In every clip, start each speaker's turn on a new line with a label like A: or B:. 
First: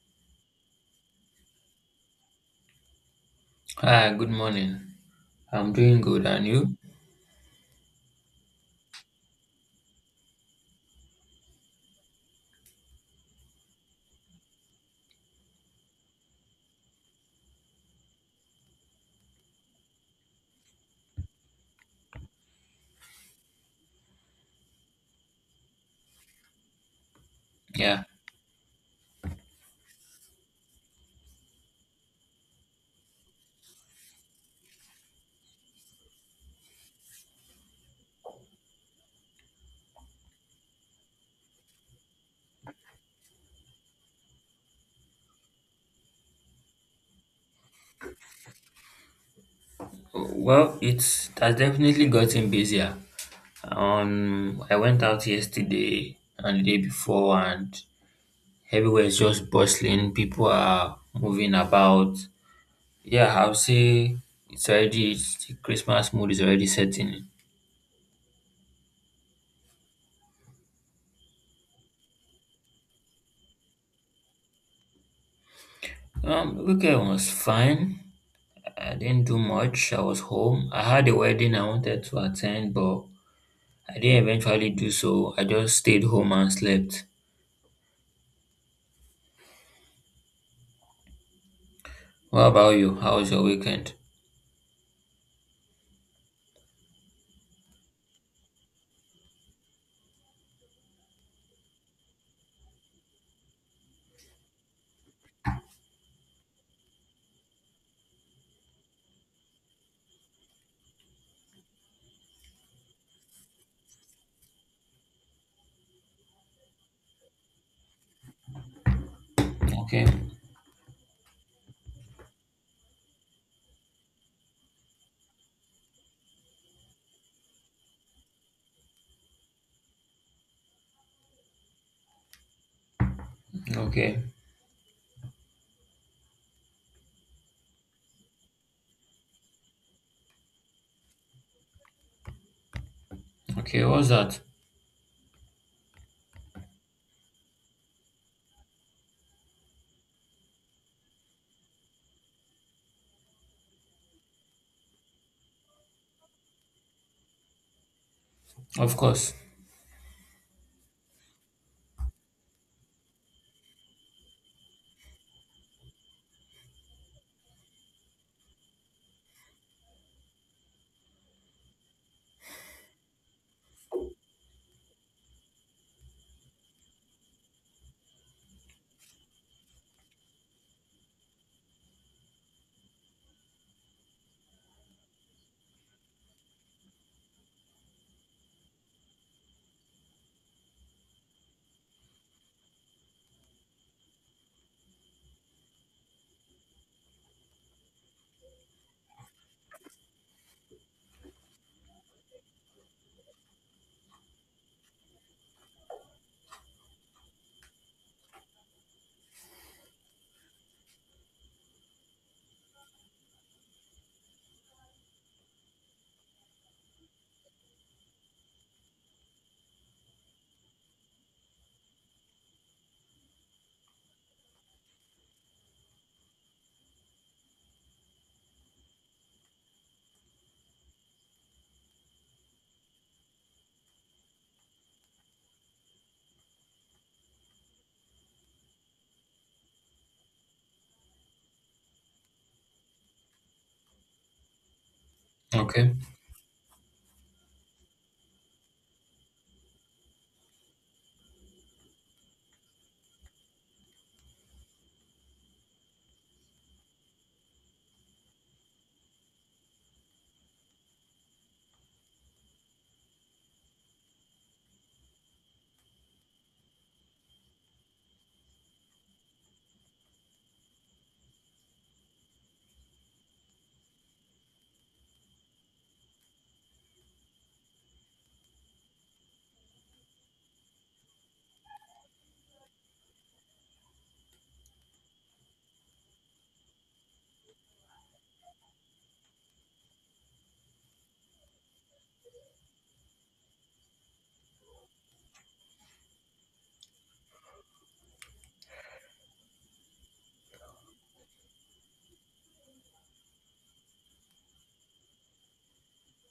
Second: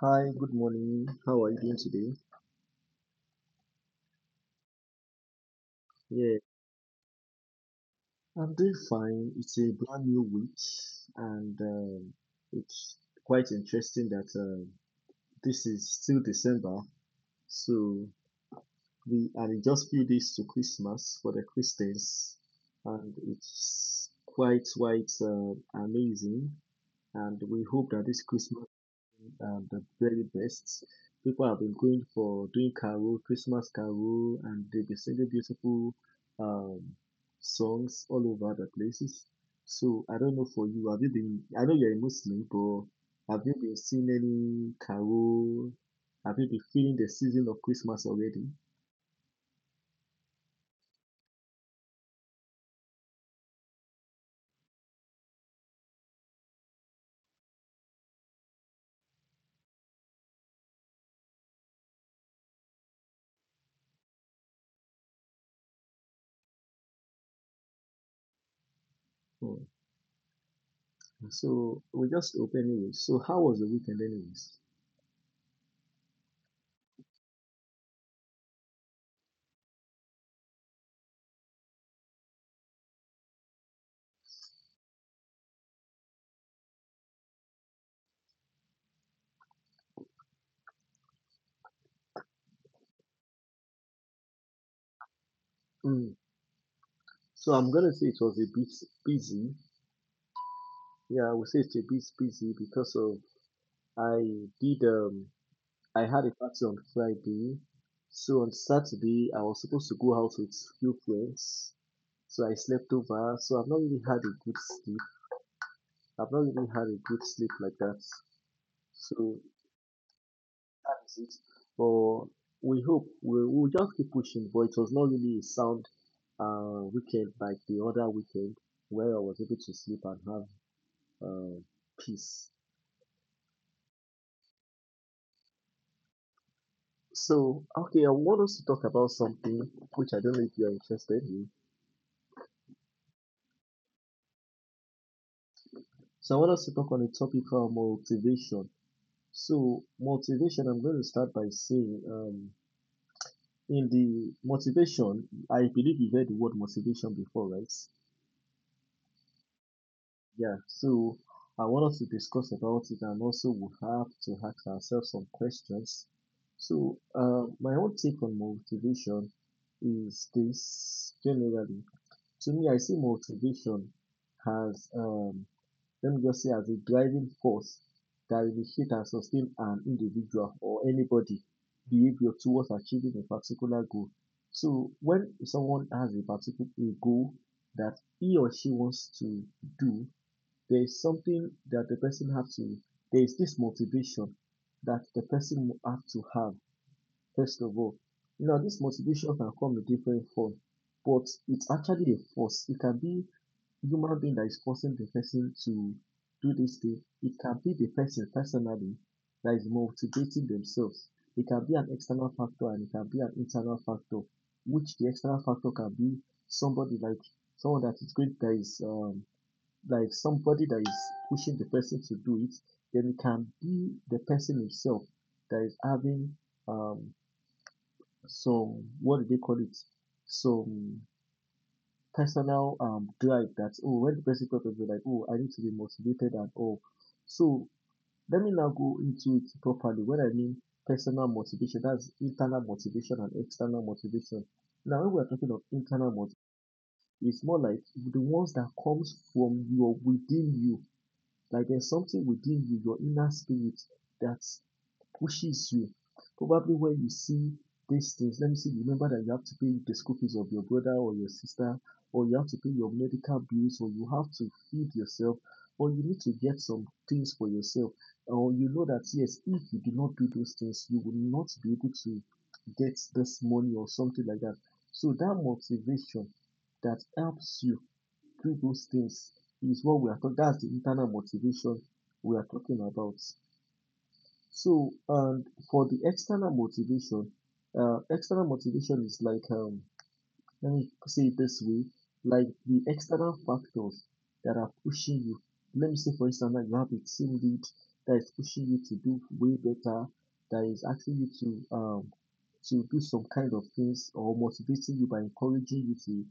A: Hi, good morning. How are you doing today?
B: Ah, good morning. I'm doing good,
A: Yeah,
B: and you?
A: I'm doing fine. It's a brand new week, and it's quite interesting that this is still December, so we are in just few days to Christmas for the Christians, and it's quite amazing. And we hope
B: Yeah.
A: that this Christmas the very best. People have been going for doing carol, Christmas carol, and they've been singing beautiful um, songs all over the places. So I don't know for you, have you been? I know you're a Muslim, but have you been seeing any carol? Have you been feeling the season of Christmas already?
B: Well, it has definitely gotten busier. I went out yesterday and the day before, and everywhere is just bustling. People are moving about. Yeah, I'll say the Christmas mood is already setting in.
A: Oh, so we just hope anyway. So how was the weekend anyways?
B: The weekend was fine. I didn't do much. I was home. I had a wedding I wanted to attend, but I didn't eventually do so. I just stayed home and slept. What about you? How was your weekend?
A: Mm. So I'm gonna say it was a bit busy. Yeah, I would say it's a bit busy because of I did I had a party on Friday. So on Saturday I was supposed to go out with few friends. So I slept over. So I've not really had a good sleep. I've not really had a good sleep like that. So
B: Okay,
A: that is it. But we hope we will just keep pushing. But it was not really a sound weekend like the other weekend where I was able to sleep and have uh, peace.
B: okay,
A: So okay, I want us to talk about something which I don't know if you are interested in.
B: okay. What's that?
A: So I want us to talk on the topic of motivation. So motivation, I'm going to start by saying, in the motivation, I believe you've heard the word motivation before, right?
B: Of course.
A: Yeah. So I want us to discuss about it, and also we have to ask ourselves some questions. So my own take on motivation is this: generally, to me, I see motivation as let me just say as a driving force that initiate and sustain an individual or anybody behavior towards achieving a particular goal. So when someone has a particular a goal that he or she wants to do, there is something that the person has to, there is this motivation that the person will have to have, first of all. Now, this motivation can come in different form, but it's actually a force. It can be human being that is causing the person to do this thing, it can be the person personally that is motivating themselves. It can be an external factor and it can be an internal factor, which the external factor can be somebody like someone that is great that is like somebody that is pushing the person to do it. Then it can be the person himself that is having um some what do they call it? Some personal drive that oh when the person talk of it, like oh I need to be motivated and all. So let me now go into it properly. When I mean personal motivation, that's internal motivation and external motivation. Now when we're talking of
B: Okay.
A: internal motivation, it's more like the ones that comes from your within you like there's something within you, your inner spirit that pushes you. Probably when you see these things, let me see, remember that you have to pay the school fees of your brother or your sister, or you have to pay your medical bills, or you have to feed yourself, or you need to get some things for yourself, or you know that yes, if you do not do those things, you will not be able to get this money or something like that. So that motivation that helps you do those things is what we are talking. That's the internal motivation we are talking about. So, and for the external motivation is like let me say it this way, like the external factors that are pushing you. Let me say, for instance, that you have a team lead that is pushing you to do way better, that is asking you to do some kind of things or motivating you by encouraging you to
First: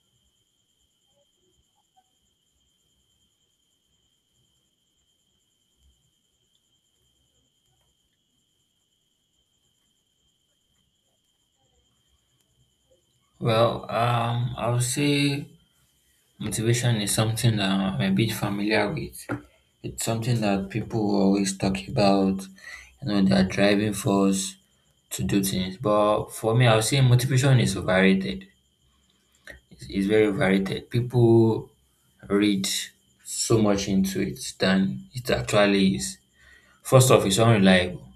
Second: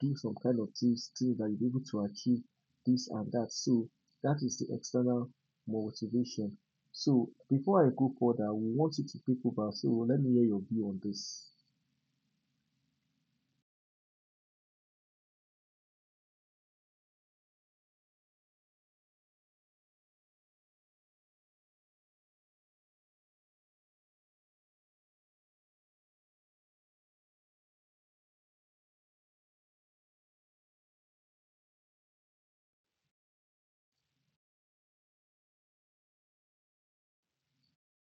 A: do some kind of things, things that you're able to achieve this and that. So that is the external motivation. So before I go further, we want you to pick over. So let me hear your view on this.
B: Well, I would say motivation is something that I'm a bit familiar with. It's something that people always talk about. You know, their driving force to do things. But for me, I would say motivation is overrated. It's very overrated. People read so much into it than it actually is. First off, it's unreliable.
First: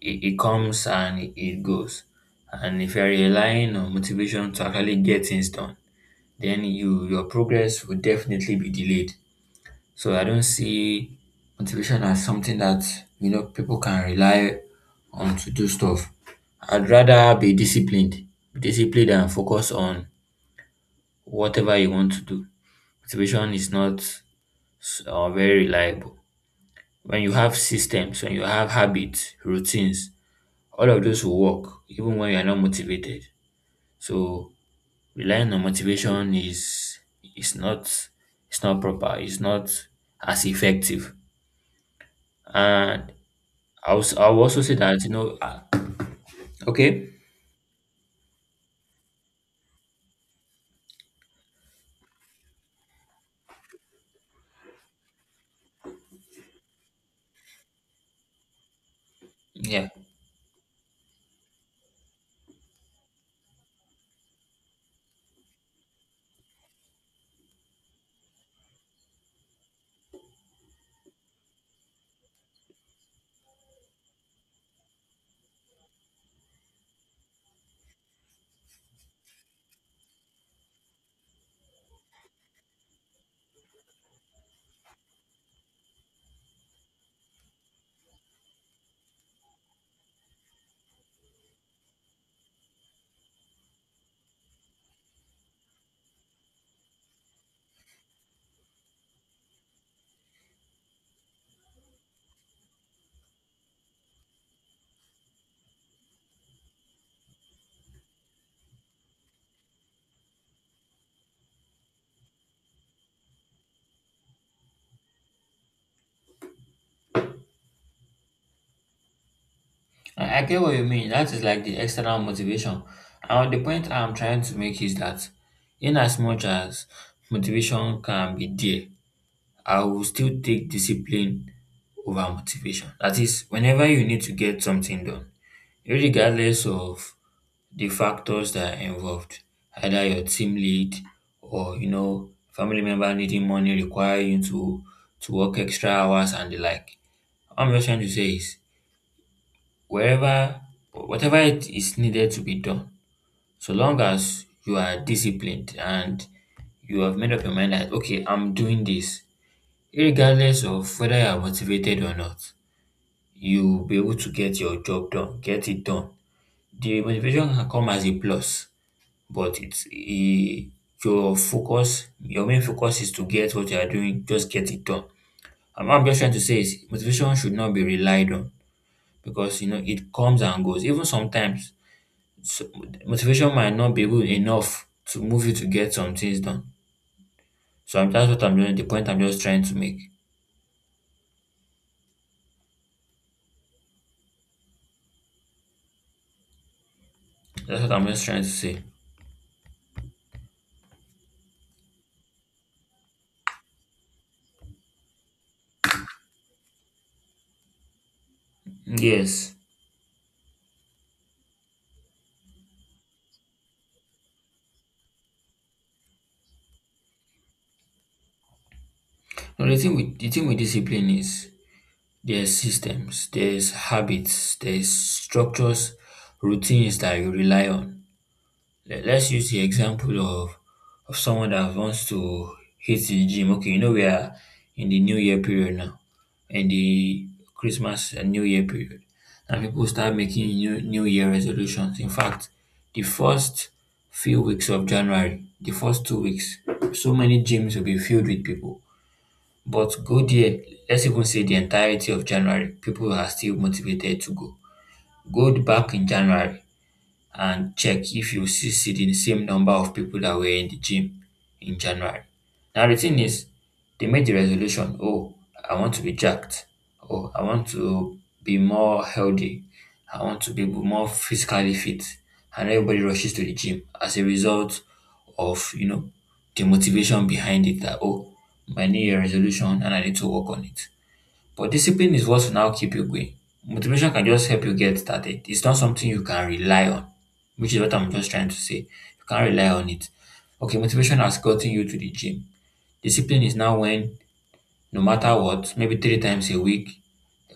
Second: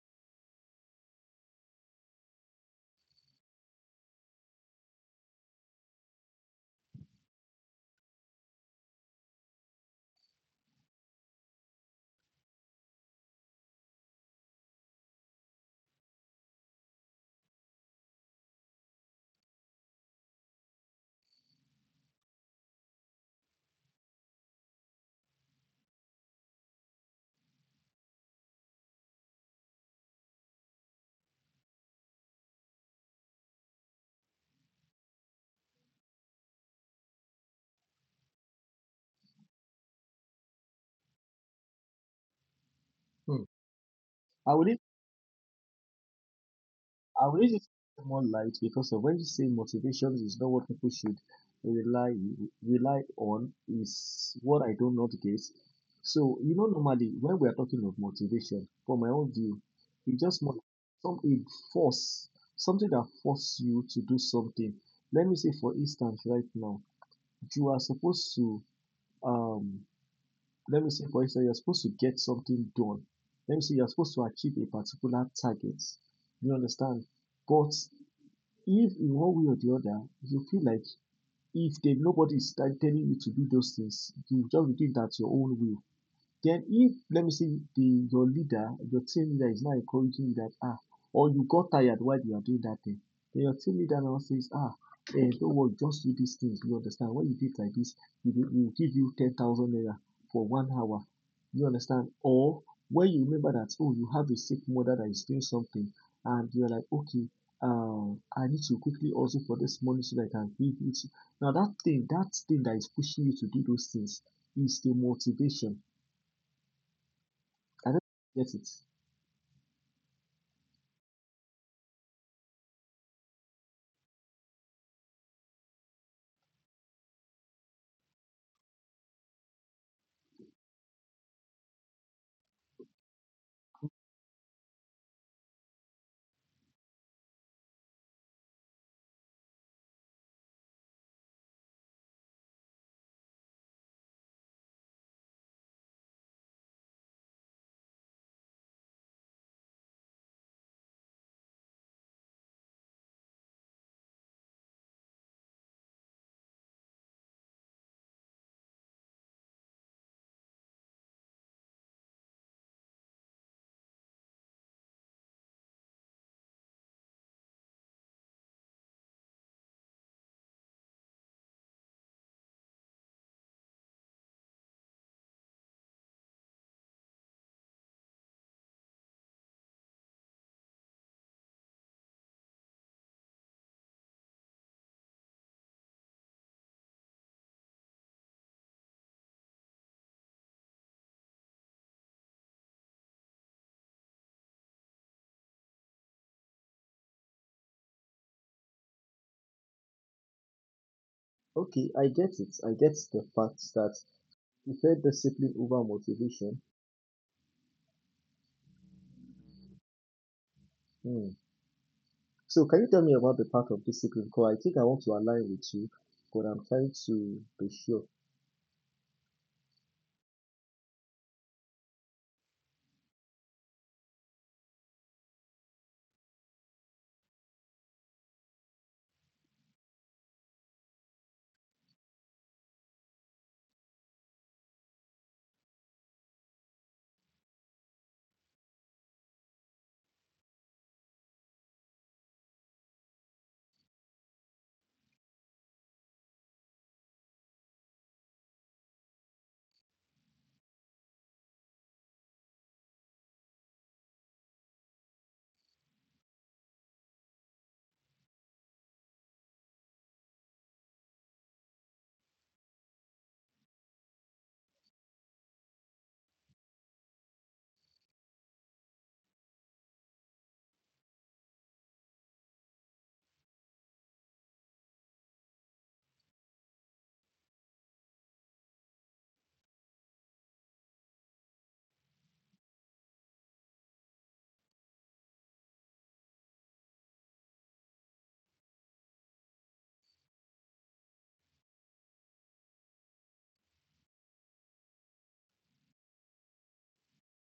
B: It comes and it goes. And if you're relying on motivation to actually get things done, then your progress will definitely be delayed. So I don't see motivation as something that, you know, people can rely on to do stuff. I'd rather be disciplined and focus on whatever you want to do. Motivation is not very reliable. When you have systems, when you have habits, routines, all of those will work even when you are not motivated, so relying on motivation is not it's not proper, it's not as effective, and
A: Hmm.
B: I was I I'll
A: I
B: also
A: will
B: say
A: leave
B: that, you know, okay,
A: I would use it more light because of when you say motivations, is not what people should rely rely on is what I do not get. So you know normally when we are talking of motivation, from my own view,
B: yeah,
A: it just more some a force something that force you to do something. Let me say for instance right now, you are supposed to um let me say for instance you're supposed to get something done. Let me say you're supposed to achieve a particular target. You understand? But if in one way or the other you feel like if there nobody is telling you to do those things you just do it at your own will, then if let me see the your leader, your team leader is now encouraging you that ah or you got tired while you are doing that thing, then your team leader now says ah eh don't worry just do these things you understand when you do like this we will give you 10,000 naira for 1 hour you understand or when you remember that oh you have a sick mother that is doing something and you are like okay I need to quickly also for this money so that I can give it now that thing that thing that is pushing you to do those things is the motivation I don't get it.
B: I get what you mean. That is like the external motivation, and the point I'm trying to make is that in as much as motivation can be there, I will still take discipline over motivation. That is whenever you need to get something done, regardless of the factors that are involved, either your team lead or, you know, family member needing money require you to work extra hours and the like. What I'm just trying to say is wherever whatever it is needed to be done, so long as you are disciplined and you have made up your mind that okay, I'm doing this, regardless of whether you are motivated or not, you'll be able to get your job done, get it done. The motivation can come as a plus, but your focus, your main focus is to get what you are doing, just get it done. And what I'm just trying to say is motivation should not be relied on because, you know, it comes and goes. Even sometimes, so, motivation might not be good enough to move you to get some things done. That's what I'm doing. The point I'm just trying to make. That's what I'm just trying to say.
A: Okay, I get it. I get the fact that you felt discipline over motivation.
B: Yes.
A: Hmm. So can you tell me about the part of discipline? Because I think I want to align with you, but I'm trying to be sure.
B: No, the thing with discipline is there's systems, there's habits, there's structures, routines that you rely on. Let's use the example of someone that wants to hit the gym. Okay, you know, we are in the New Year period now, in the Christmas and New Year period, and people start making new New Year resolutions. In fact, the first few weeks of January, the first two weeks, so many gyms will be filled with people, but go there, let's even say the entirety of January, people are still motivated to go. Go back in January and check if you still see the same number of people that were in the gym in January. Now, the thing is, they made the resolution, oh, I want to be jacked. Oh, I want to be more healthy. I want to be more physically fit. And everybody rushes to the gym as a result of, you know, the motivation behind it that, oh, my new year resolution and I need to work on it. But discipline is what will now keep you going. Motivation can just help you get started. It's not something you can rely on, which is what I'm just trying to say. You can't rely on it. Okay, motivation has gotten you to the gym. Discipline is now when, no matter what, maybe three times a week,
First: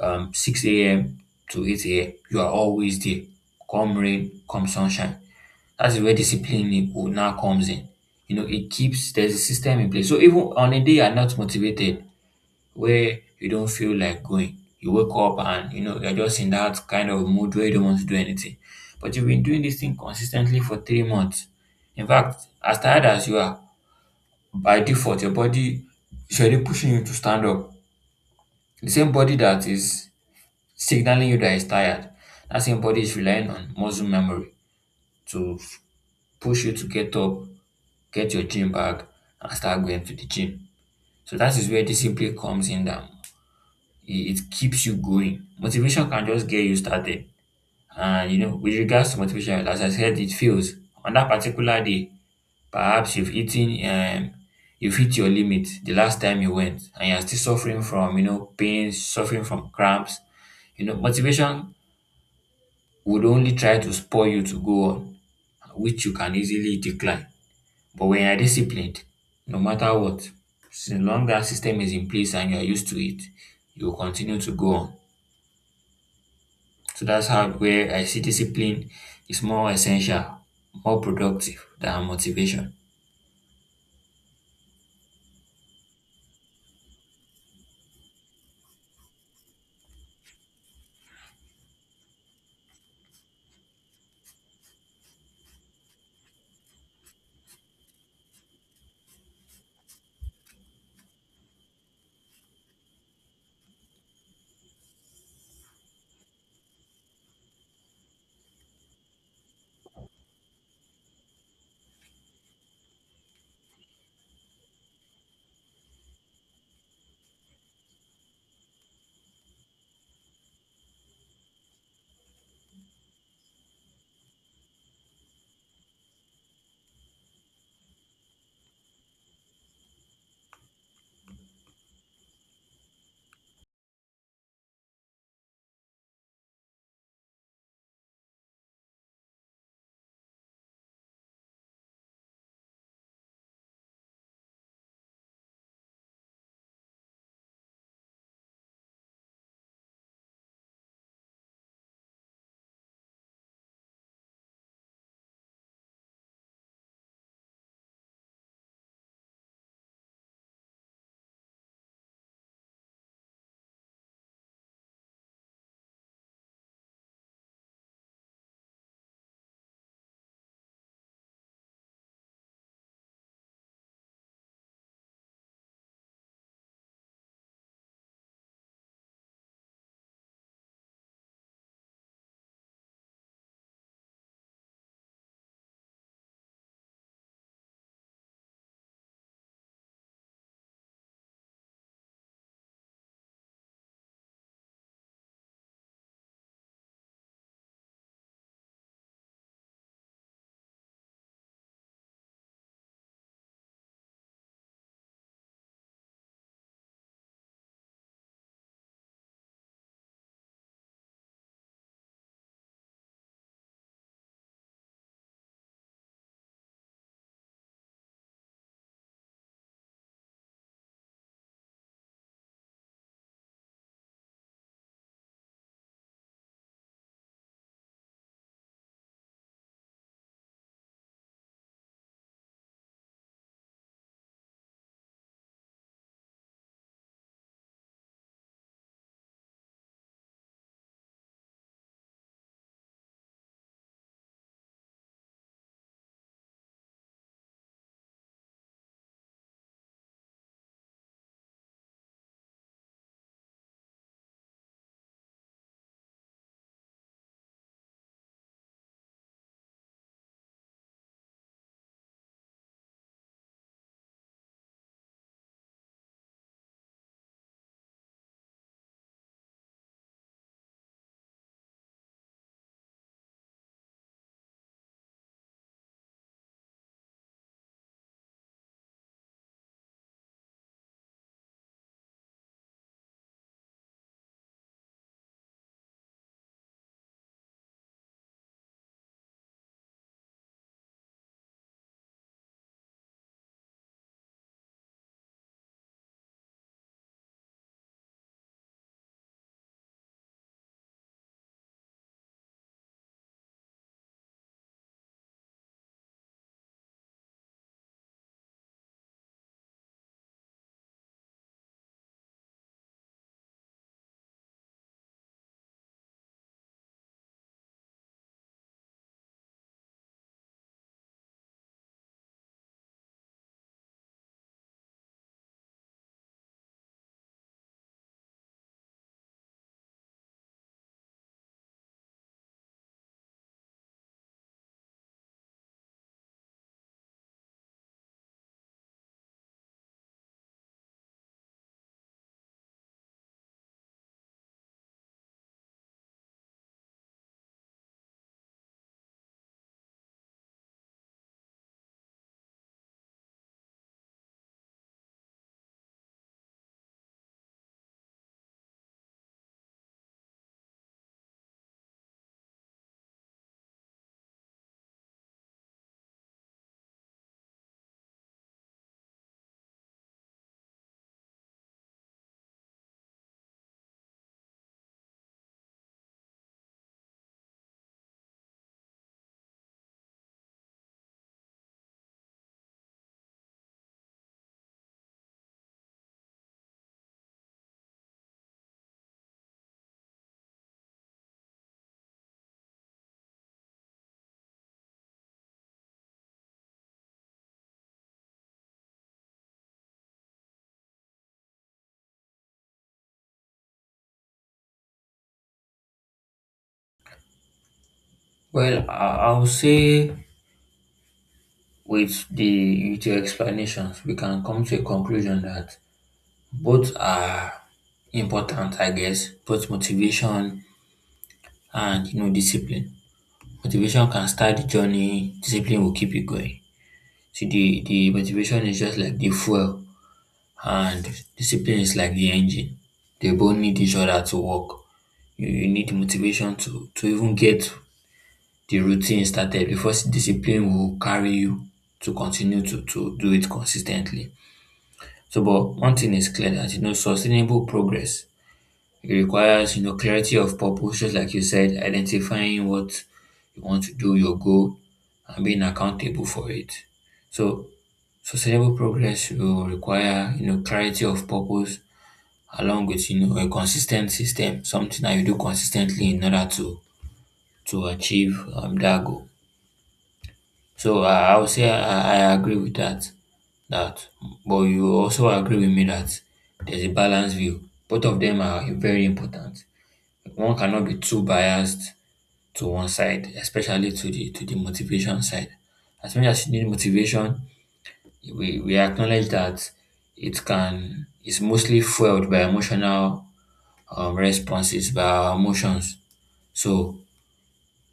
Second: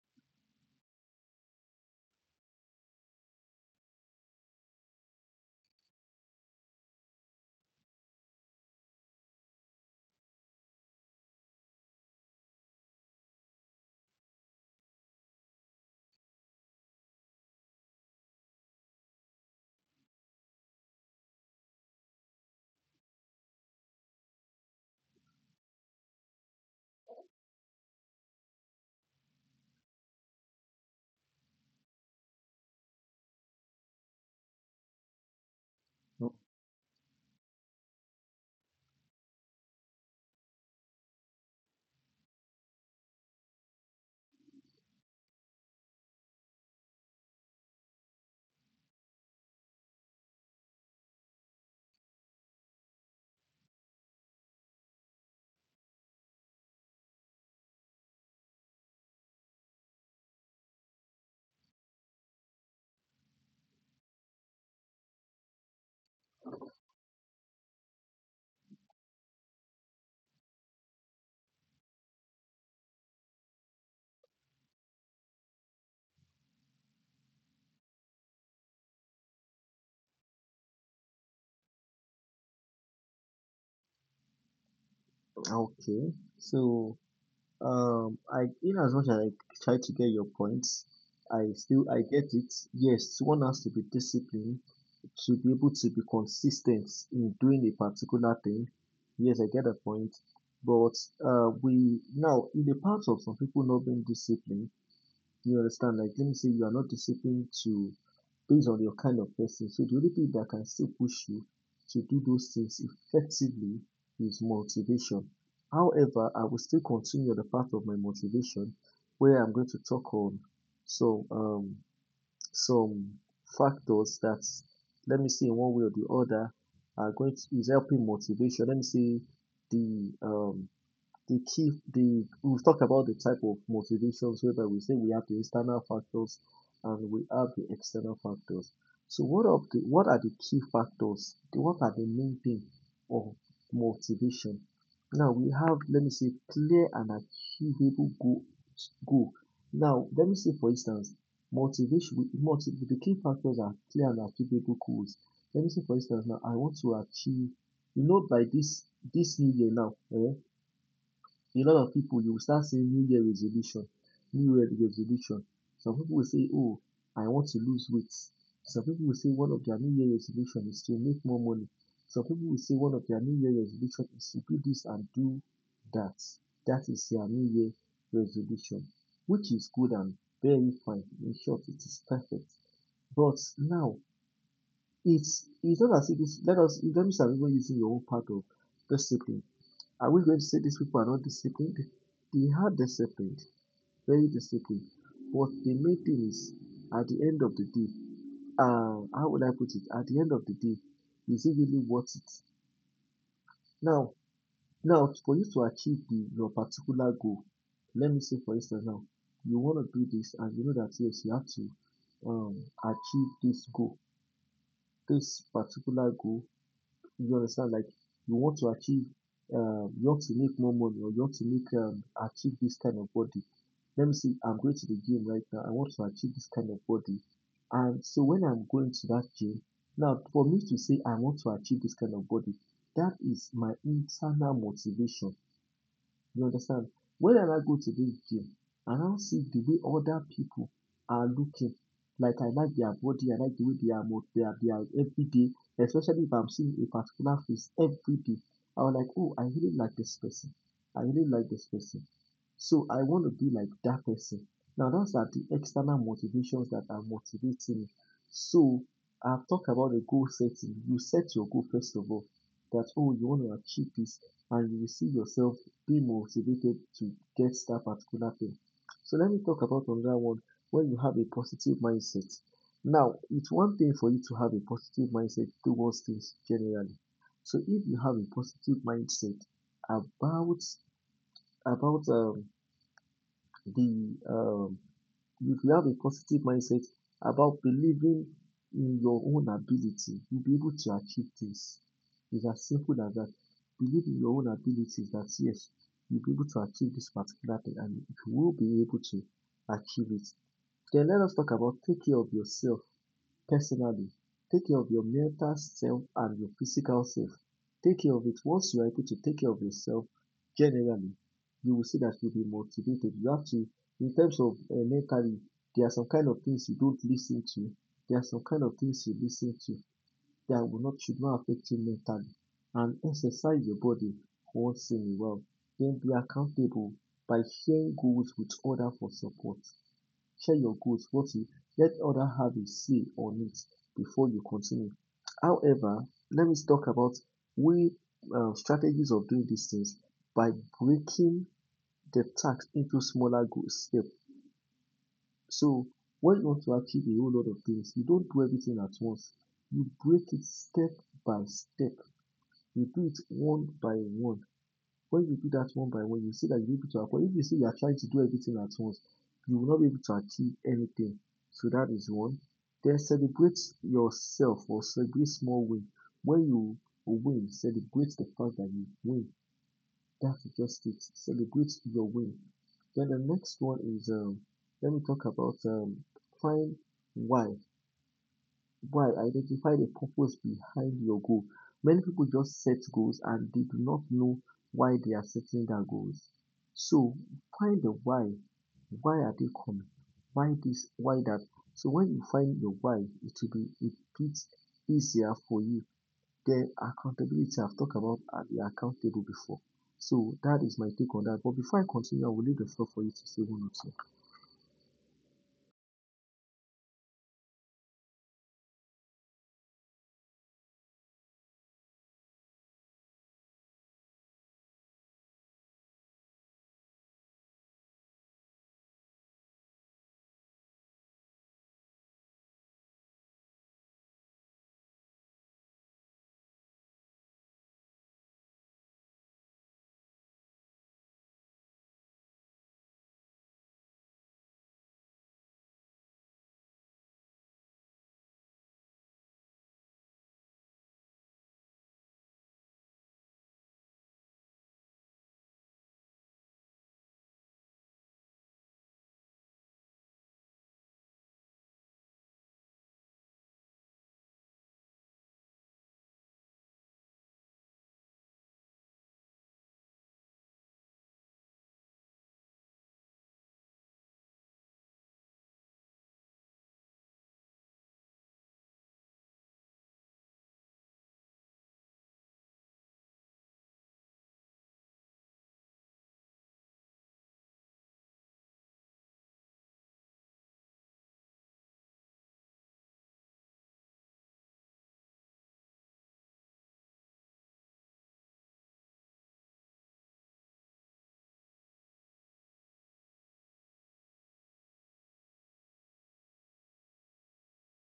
B: 6 a.m. to 8 a.m., you are always there. Come rain, come sunshine. That's where discipline will now comes in. You know, it keeps, there's a system in place. So even on a day you're not motivated, where you don't feel like going. You wake up and you know you're just in that kind of mood where you don't want to do anything. But you've been doing this thing consistently for three months. In fact, as tired as you are, by default, your body is already pushing you to stand up. The same body that is signaling you that it's tired, that same body is relying on muscle memory to
A: No,
B: push you to get up, get your gym bag, and start going to the gym. So that is where discipline comes in, that it, it keeps you going. Motivation can just get you started. And you know, with regards to motivation, as I said, it fails on that particular day, perhaps you've eaten, you've hit your limit the last time you went and you're still suffering from, you know, pain, suffering from cramps. You know, motivation would only try to spur you to go on, which you can easily decline. But when you're disciplined, no matter what, so long that system is in place and you're used to it, you will continue to go on. So that's how where I see discipline is more essential, more productive than motivation.
A: okay. So I in as much as I try to get your points, I still I get it. Yes, one has to be disciplined to be able to be consistent in doing a particular thing. Yes, I get the point. But we now in the part of some people not being disciplined, you understand? Like, let me say you are not disciplined to based on your kind of person. So the only thing that can still push you to do those things effectively is motivation. However, I will still continue the path of my motivation where I'm going to talk on some um some factors that let me say in one way or the other are going to is helping motivation. Let me say the um the key the we've talked about the type of motivations whereby we say we have the internal factors and we have the external factors. So what of the what are the key factors? What are the main thing of motivation? Now we have let me say clear and achievable goal. Now let me say for instance motivation motiv the key factors are clear and achievable goals. Let me say for instance now I want to achieve you know by this new year now a lot of people you will start seeing New Year resolution, New Year resolution. Some people will say, "Oh, I want to lose weight." Some people will say one of their New Year resolution is to make more money. Some people will say one of their New Year resolution is to do this and do that. That is their New Year resolution, which is good and very fine. In short, it is perfect. But now, it's not as if it's, let us let me start even using your own part of discipline. Are we going to say these people are not disciplined? They are disciplined, very disciplined. But the main thing is, at the end of the day, how would I put it? At the end of the day, is it really worth it? Now, now for you to achieve the, your particular goal, let me say for instance now, you want to do this and you know that yes, you have to achieve this goal, this particular goal. You understand? Like you want to achieve, you want to make more money or you want to make achieve this kind of body. Let me see, I'm going to the gym right now. I want to achieve this kind of body. And so when I'm going to that gym, now for me to say I want to achieve this kind of body, that is my internal motivation. You understand? Where am I go today here and I now see the way other people are looking. Like I like their body, I like the way they are, they are, they are every day, especially if I'm seeing a particular face every day. I was like, oh, I really like this person. I really like this person. So I want to be like that person. Now those are the external motivations that are motivating me. So I've talked about the goal setting. You set your goal first of all. That oh you want to achieve this and you will see yourself be motivated to get that particular thing. So let me talk about another one when you have a positive mindset. Now, it's one thing for you to have a positive mindset towards things generally. So if you have a positive mindset about about the if you have a positive mindset about believing in your own ability, you'll be able to achieve things. It's as simple as that. Believe in your own abilities that yes, you'll be able to achieve this particular thing and you will be able to achieve it. Then let us talk about take care of yourself. Personally, take care of your mental self and your physical self. Take care of it. Once you are able to take care of yourself generally, you will see that you'll be motivated. You have to, in terms of mentally, there are some kind of things you don't listen to. There are some kind of things you listen to that will not should not affect you mentally. And exercise your body once in a while. Then be accountable by sharing goals with others for support. Share your goals, not to let others have a say on it before you continue. However, let me talk about we strategies of doing these things by breaking the task into smaller goal. So when you want to achieve a whole lot of things, you don't do everything at once. You break it step by step. You do it one by one. When you do that one by one, you see that you are able to acquire. If you see you are trying to do everything at once, you will not be able to achieve anything. So that is one. Then celebrate yourself or celebrate small win. When you win, celebrate the fact that you win. That's just it. Celebrate your win. Then the next one is let me talk about find why. Why? Identify the purpose behind your goal. Many people just set goals and they do not know why they are setting their goals. So find the why. Why are they coming? Why this? Why that? So when you find your why, it will be a bit easier for you. Then accountability, I've talked about be accountable before. So that is my take on that. But before I continue, I will leave the floor for you to say one
B: Well, I'll say with the with your explanations, we can come to a conclusion that both are important, I guess, both motivation and, you know, discipline. Motivation can start the journey, discipline will keep you going. See, the motivation is just like the fuel. And discipline is like the engine. They both need each other to work. You need motivation to even get the routine started because discipline will carry you to continue to do it consistently. So, but one thing is clear that, you know, sustainable progress, it requires, you know, clarity of purpose, just like you said, identifying what you want to do, your goal, and being accountable for it. So, sustainable progress will require, you know, clarity of purpose, along with, you know, a consistent system, something that you do consistently in order to achieve that goal. So I would say I agree with that. That, but you also agree with me that there's a balanced view. Both of them are very important. One cannot be too biased to one side, especially to the motivation side. As much as you need motivation, we acknowledge that it's mostly fueled by emotional responses by our emotions. So,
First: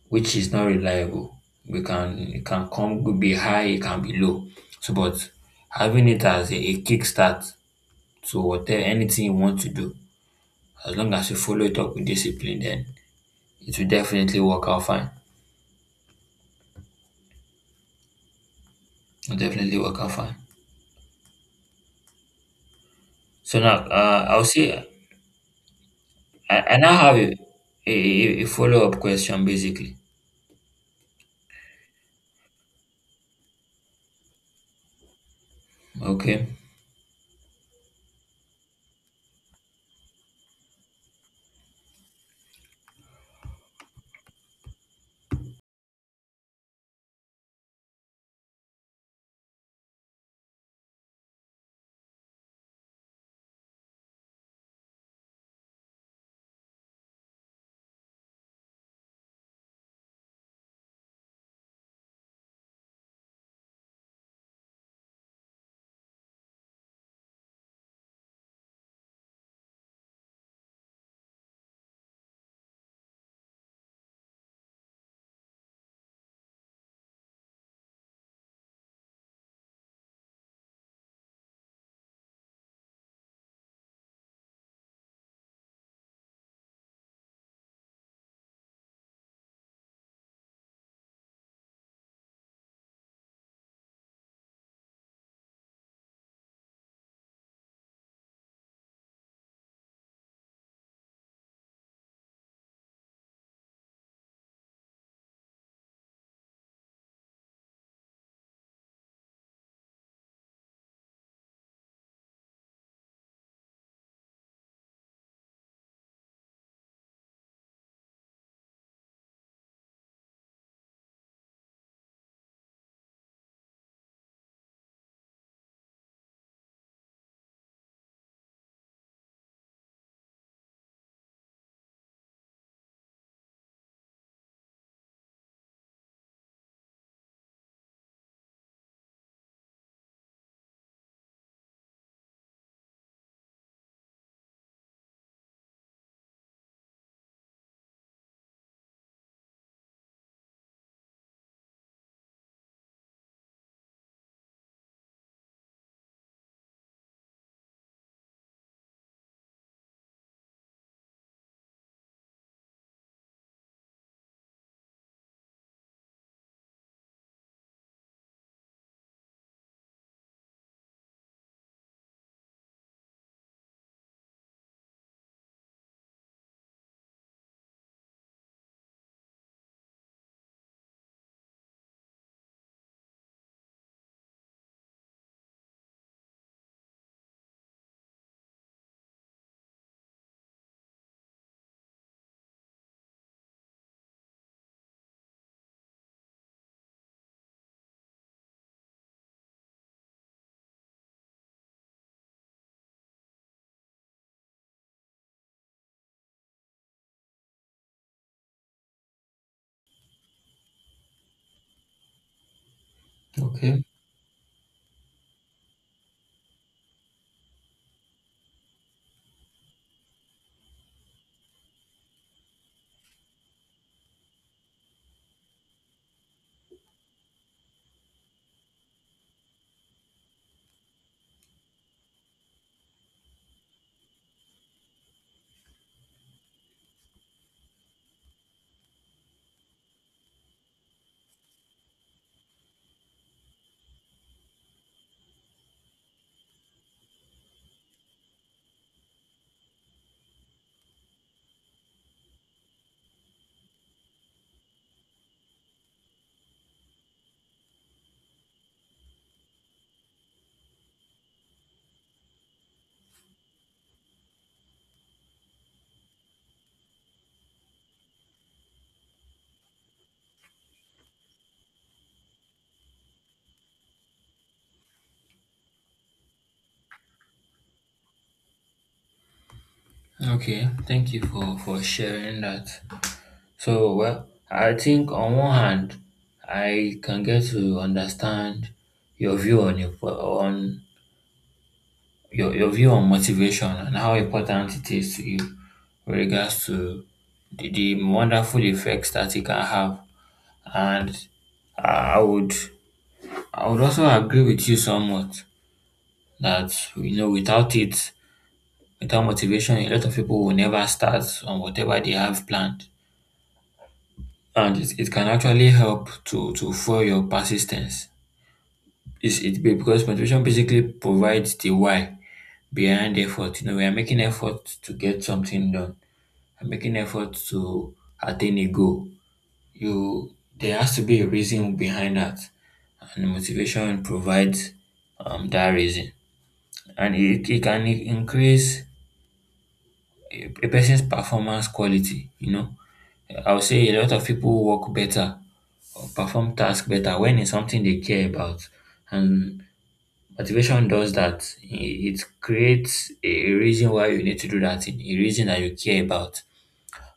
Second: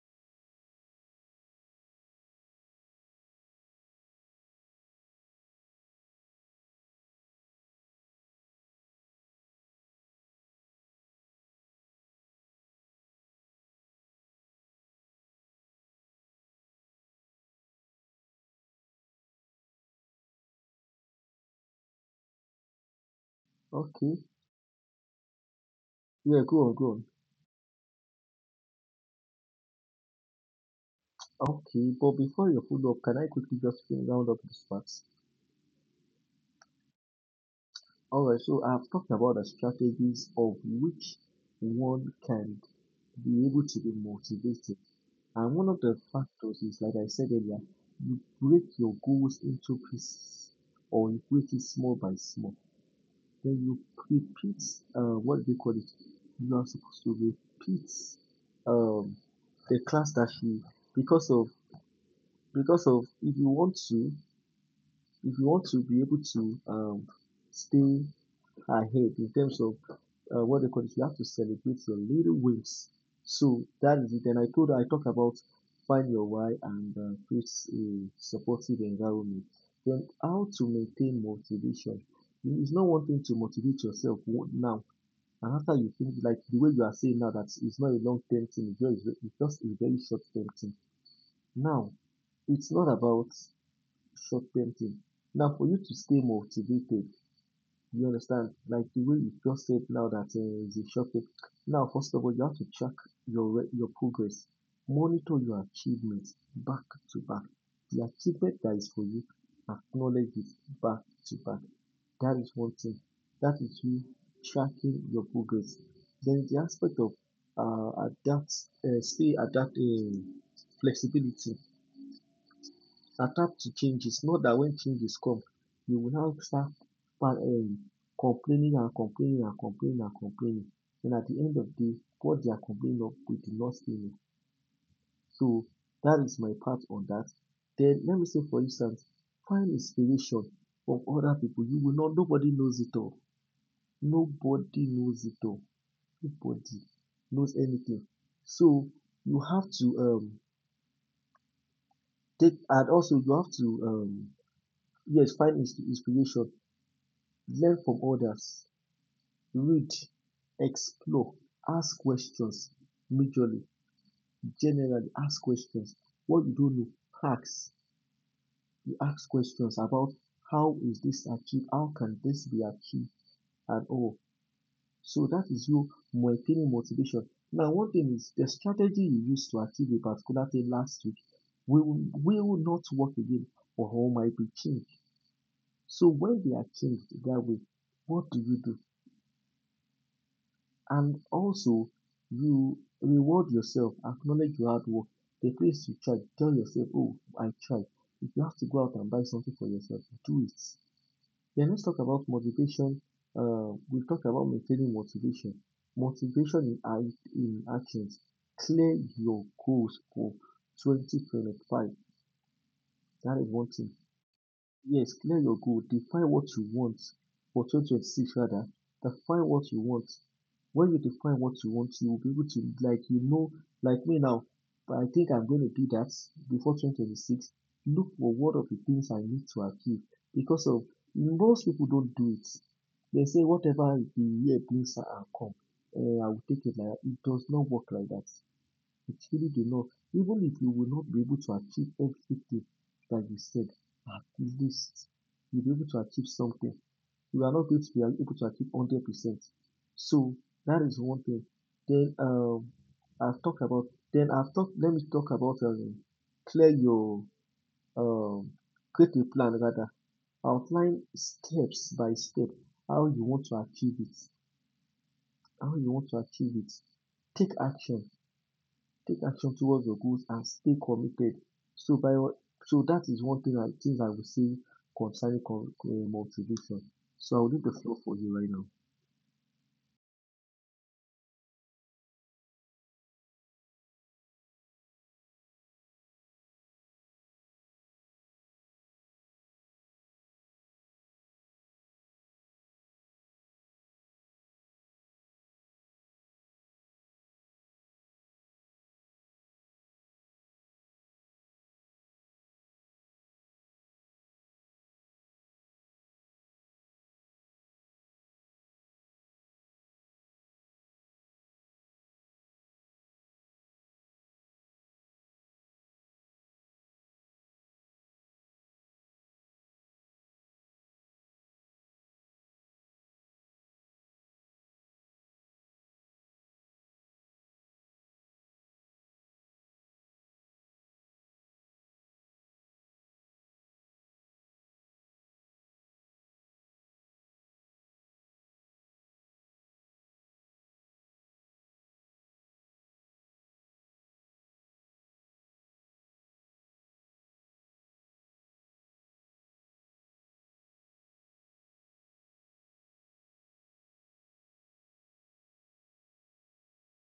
B: which is not reliable. We can It can come, could be high, it can be low. So, but having it as a kickstart to whatever anything you want to do, as long as you follow it up with discipline, then it will definitely work out fine. It will definitely work out fine. So now,
A: or two. Okay.
B: I'll say
A: Yeah,
B: I,
A: go
B: I
A: on, go
B: now
A: on.
B: have a, a follow up question, basically.
A: Okay, but before you follow up, can I quickly just round up this part?
B: Okay.
A: All right, so I've talked about the strategies of which one can be able to be motivated. And one of the factors is, like I said earlier, you break your goals into pieces or you break it small by small. Then you repeat, what do they call it? You are supposed to repeat um, the class that you, because of, because of, if you want to, if you want to be able to stay ahead in terms of what they call it, you have to celebrate your little wins. So that is it. And I talked about find your why and create a supportive environment. Then how to maintain motivation. It's not one thing to motivate yourself now. And after you finish, like the way you are saying now, that it's not a long term thing, it's just a very short term thing. Now, it's not about short term thing. Now for you to stay motivated, you understand, like the way you just said now that is a short term. Now, first of all, you have to track your your progress, monitor your achievements back to back. The achievement that is for you, acknowledge it back to back. That is one thing. That is you tracking your progress. Then the aspect of adapt, stay adapt, flexibility adapt to changes, not that when changes come you will now start um complaining and complaining and complaining and complaining. And at the end of the day, what they are complaining of we do not say no. So that is my part on that. Then let me say for instance find inspiration from other people. You will not, nobody knows it all, nobody knows it all, nobody knows anything. So you have to take, and also you have to yes find inspiration. Learn from others, read, explore, ask questions majorly, generally ask questions. What you don't know, ask. You ask questions about how is this achieved, how can this be achieved, and all. So that is you maintaining motivation. Now, one thing is the strategy you used to achieve a particular thing last week will not work again or might be changed. So when they are changed that way, what do you do? And also, you reward yourself, acknowledge your hard work. The place you tried, tell yourself, oh, I tried. If you have to go out and buy something for yourself, do it. Then let's talk about motivation. We'll talk about maintaining motivation. Motivation in actions. Clear your goals for 2025. That is one
B: Okay.
A: thing. Yes, clear your goal. Define what you want for 2026 rather. Define what you want. When you define what you want, you will be able to like you know, like me now, but I think I'm going to do that before 2026. Look for what of the things I need to achieve because of most people don't do it. They say whatever the year brings and come, eh, I will take it like that. It does not work like that. It's really the law. Even if you will not be able to achieve everything that you said, at least you'll be able to achieve something. You are not going to be able to achieve 100%. So that is one thing. Then I've talked about, let me talk about clear your, um, create a plan rather. Outline steps by step how you want to achieve it, how you want to achieve it. Take action Take action towards your goals and stay committed. So by so that is one thing I things I would say concerning con motivation. So I will leave the floor for you right now.
B: Okay. Thank you for sharing that. So, well, I think on one hand, I can get to understand your view on your view on motivation and how important it is to you with regards to the wonderful effects that it can have. And I would I would also agree with you somewhat that, you know, without it, without motivation, a lot of people will never start on whatever they have planned, and it can actually help to fuel your persistence. Because motivation basically provides the why behind effort. You know, we are making effort to get something done. I'm making effort to attain a goal. You There has to be a reason behind that, and motivation provides that reason, and it can increase a person's performance quality. You know, I would say a lot of people work better or perform tasks better when it's something they care about, and motivation does that. It creates a reason why you need to do that thing, a reason that you care about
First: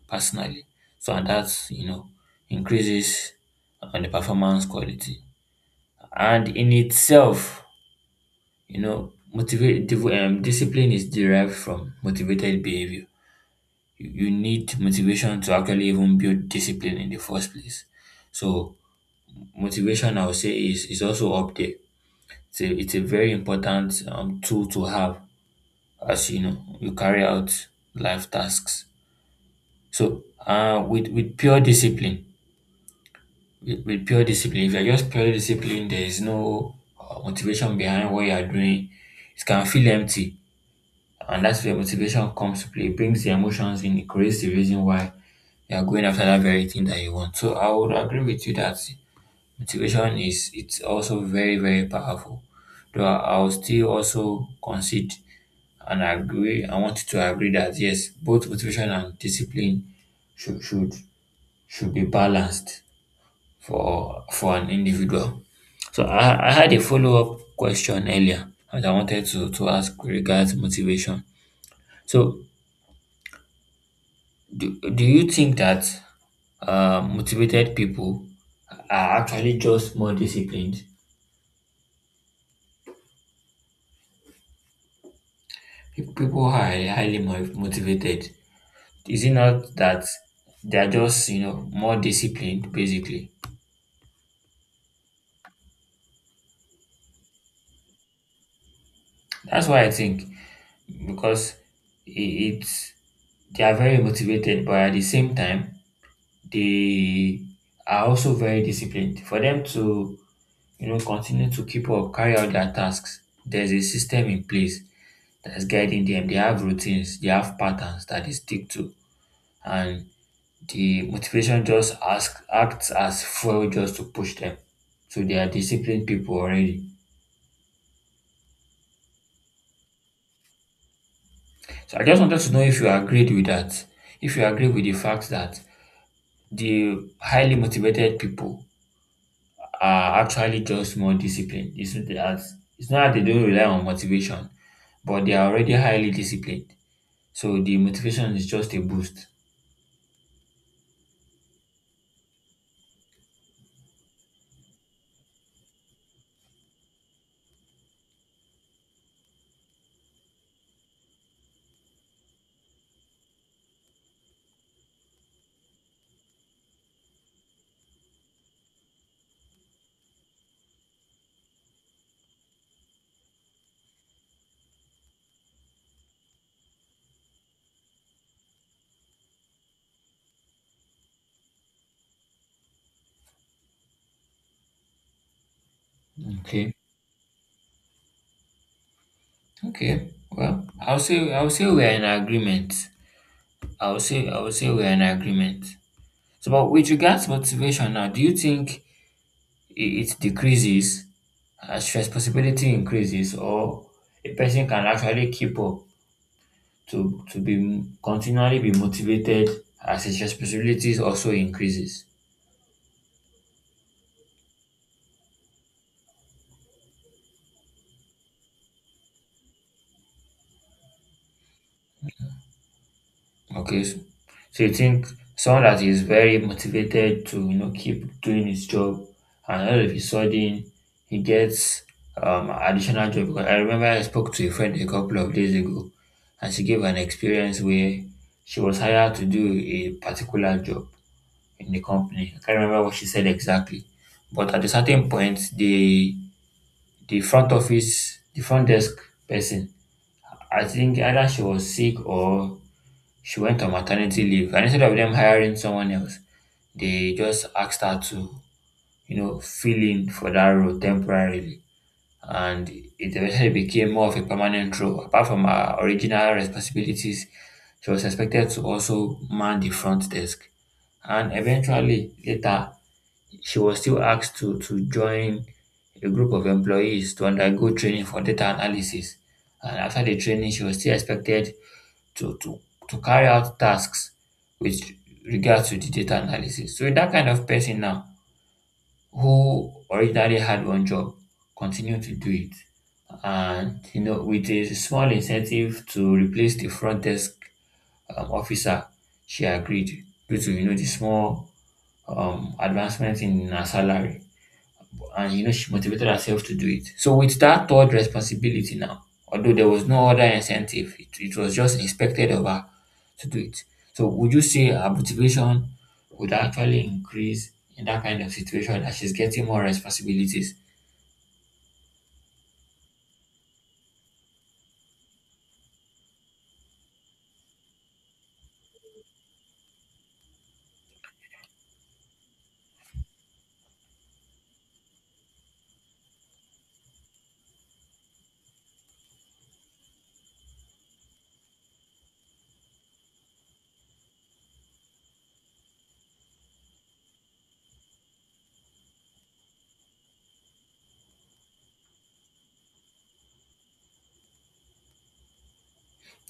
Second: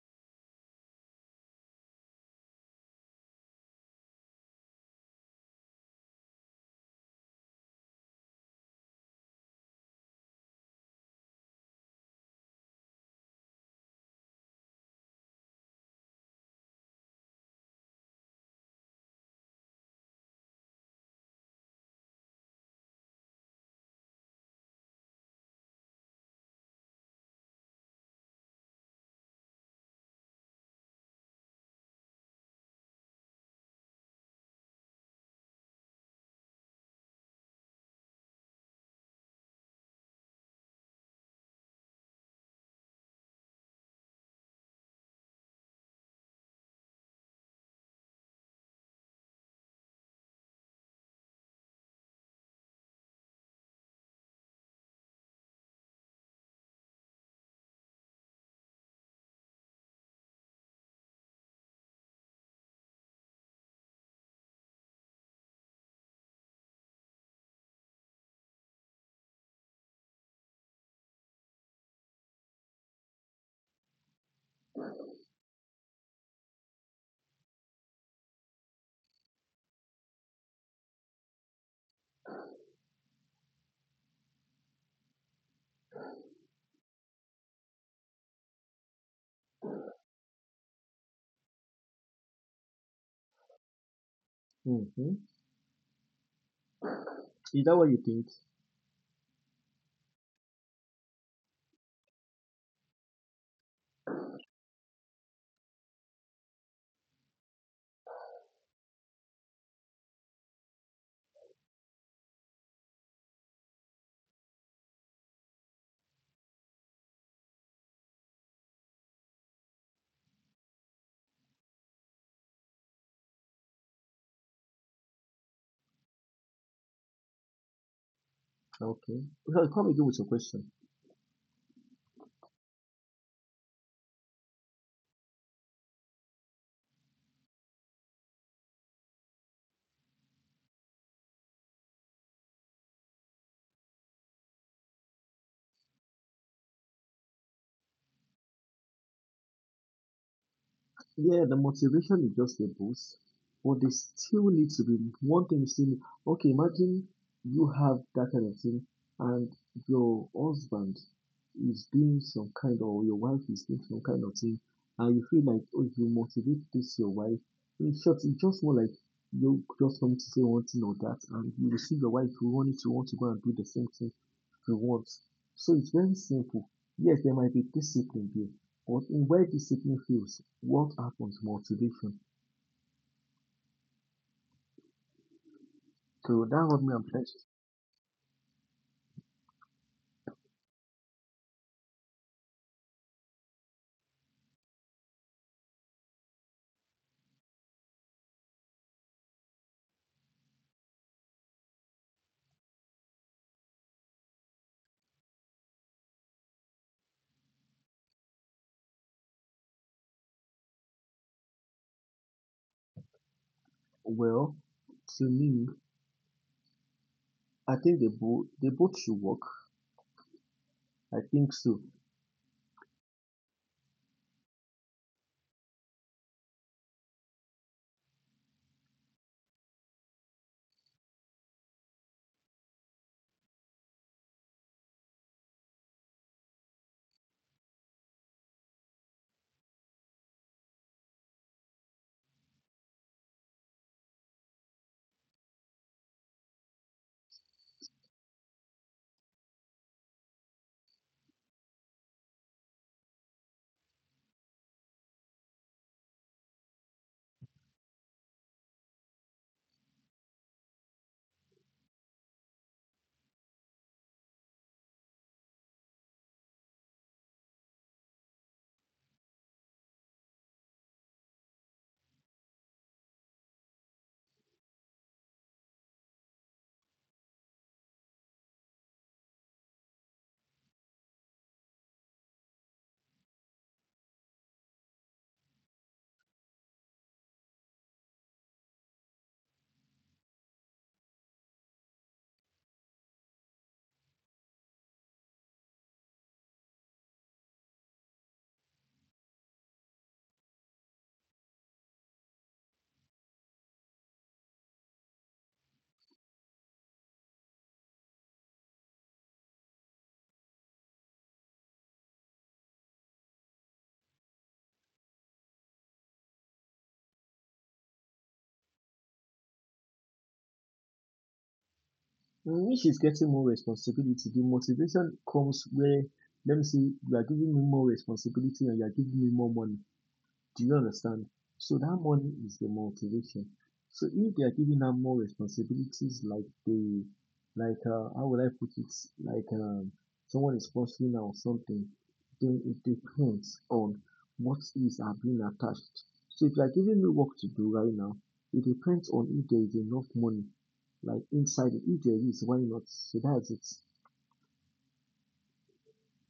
B: personally. So, and that, you know, increases on the performance quality. And in itself, you know, discipline is derived from motivated behavior. You need motivation to actually even build discipline in the first place. So, motivation, I would say, is also up there. It's a very important tool to have as you know you carry out life tasks. So with pure discipline, with pure discipline, if you're just purely disciplined, there is no motivation behind what you are doing. It can feel empty, and that's where motivation comes to play. It brings the emotions in, it creates the reason why you are going after that very thing that you want. So I would agree with you that Motivation is it's also very, very powerful. Though I'll still also concede and agree. I want to agree that yes, both motivation and discipline should should be balanced for an individual. So I had a follow up question earlier that I wanted to ask regards motivation. So do you think that motivated people are actually just more disciplined. People are highly motivated. Is it not that they are just, you know, more disciplined, basically?
A: Mhm. Is that what you think?
B: That's why I think, because it, it's they are very motivated, but at the same time, they are also very disciplined. For them to, you know, continue to keep up, carry out their tasks, there's a system in place that's guiding them. They have routines, they have patterns that they stick to, and the motivation just ask acts as fuel just to push them. So they are disciplined people already.
A: Okay. So come again with your question.
B: So I just wanted to know if you agreed with that. If you agree with the fact that the highly motivated people are actually just more disciplined. It's not that they don't rely on motivation, but they are already highly disciplined. So the motivation is just a boost.
A: Yeah, the motivation is just a boost, but they still need to be one thing. Is Still, okay, imagine you have that kind of thing, and your husband is doing some kind, or your wife is doing some kind of thing, and you feel like, oh, if you motivate this your wife. In short, it's just more like you just come to say one thing or that, and you will see your wife who wanted to want to go and do the same thing she wants. So it's very simple. Yes, there might be discipline there but in where this signal fails, what happens? Motivation. So that
B: Okay.
A: what me I
B: Okay. Well, I'll say we're in agreement. I'll say we're in agreement. So, but with regards to motivation now, do you think i- it decreases as responsibility increases, or a person can actually keep up to be continually be motivated as his responsibilities also increases?
A: well, to me, I think they both should work. I think so.
B: Okay. So you think someone that is very motivated to, you know, keep doing his job, and all of a sudden he gets additional job. Because I remember I spoke to a friend a couple of days ago, and she gave an experience where she was hired to do a particular job in the company. I can't remember what she said exactly, but at a certain point, the front office, the front desk person, I think either she was sick or she went on maternity leave, and instead of them hiring someone else, they just asked her to, you know, fill in for that role temporarily. And it eventually became more of a permanent role. Apart from her original responsibilities, she was expected to also man the front desk. And eventually, later, she was still asked to join a group of employees to undergo training for data analysis. And after the training, she was still expected to to to carry out tasks with regard to the data analysis. So that kind of person now, who originally had one job, continue to do it, and, you know, with a small incentive to replace the front desk officer, she agreed due to, you know, the small advancement in her salary, and, you know, she motivated herself to do it. So with that third responsibility now, although there was no other incentive, it was just expected of her to do it. So would you say her motivation would actually increase in that kind of situation as she's getting more responsibilities?
A: When she's getting more responsibility, the motivation comes where let me see, you are giving me more responsibility and you are giving me more money. Do you understand? So that money is the motivation. So if they are giving out more responsibilities, like like how would I put it? Like someone is sponsoring her or something, then it depends on what is are being attached. So if you are giving me work to do right now, it depends on if there is enough money, like inside it. If there is, why not? So that's it.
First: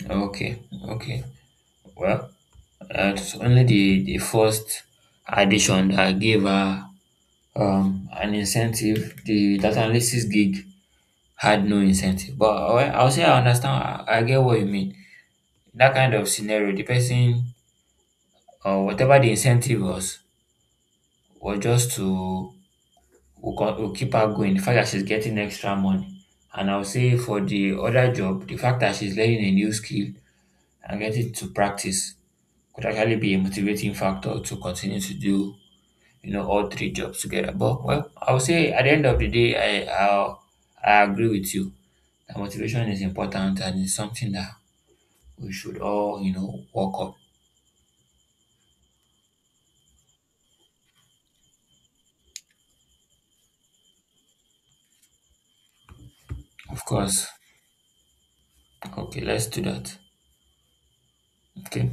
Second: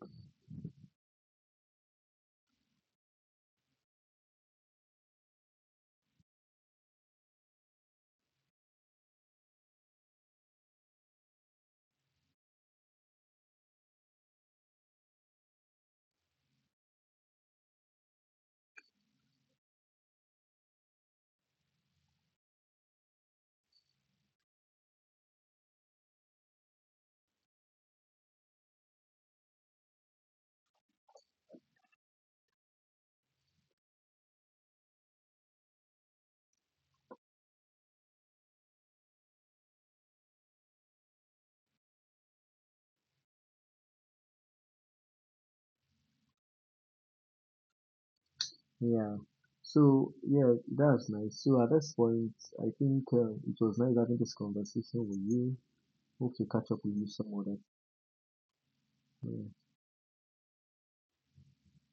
B: Okay, okay. Well, it's only the first addition that gave her an incentive. The data analysis gig had no incentive, but I'll say I understand. I get what you mean. In that kind of scenario, the person or whatever the incentive was just to will keep her going. The fact that she's getting extra money, and I'll say for the other job, the fact that she's learning a new skill and getting to practice could actually be a motivating factor to continue to do, you know, all three jobs together. But well, I'll say at the end of the day, I I'll, I agree with you that motivation is important and it's something that we should all, you know, work up.
A: Yeah. So yeah, that's nice. So at this point, I think it was nice having this conversation with you. Hope to catch up
B: Of
A: with you
B: course.
A: some other
B: Okay, let's do
A: time.
B: that. Okay.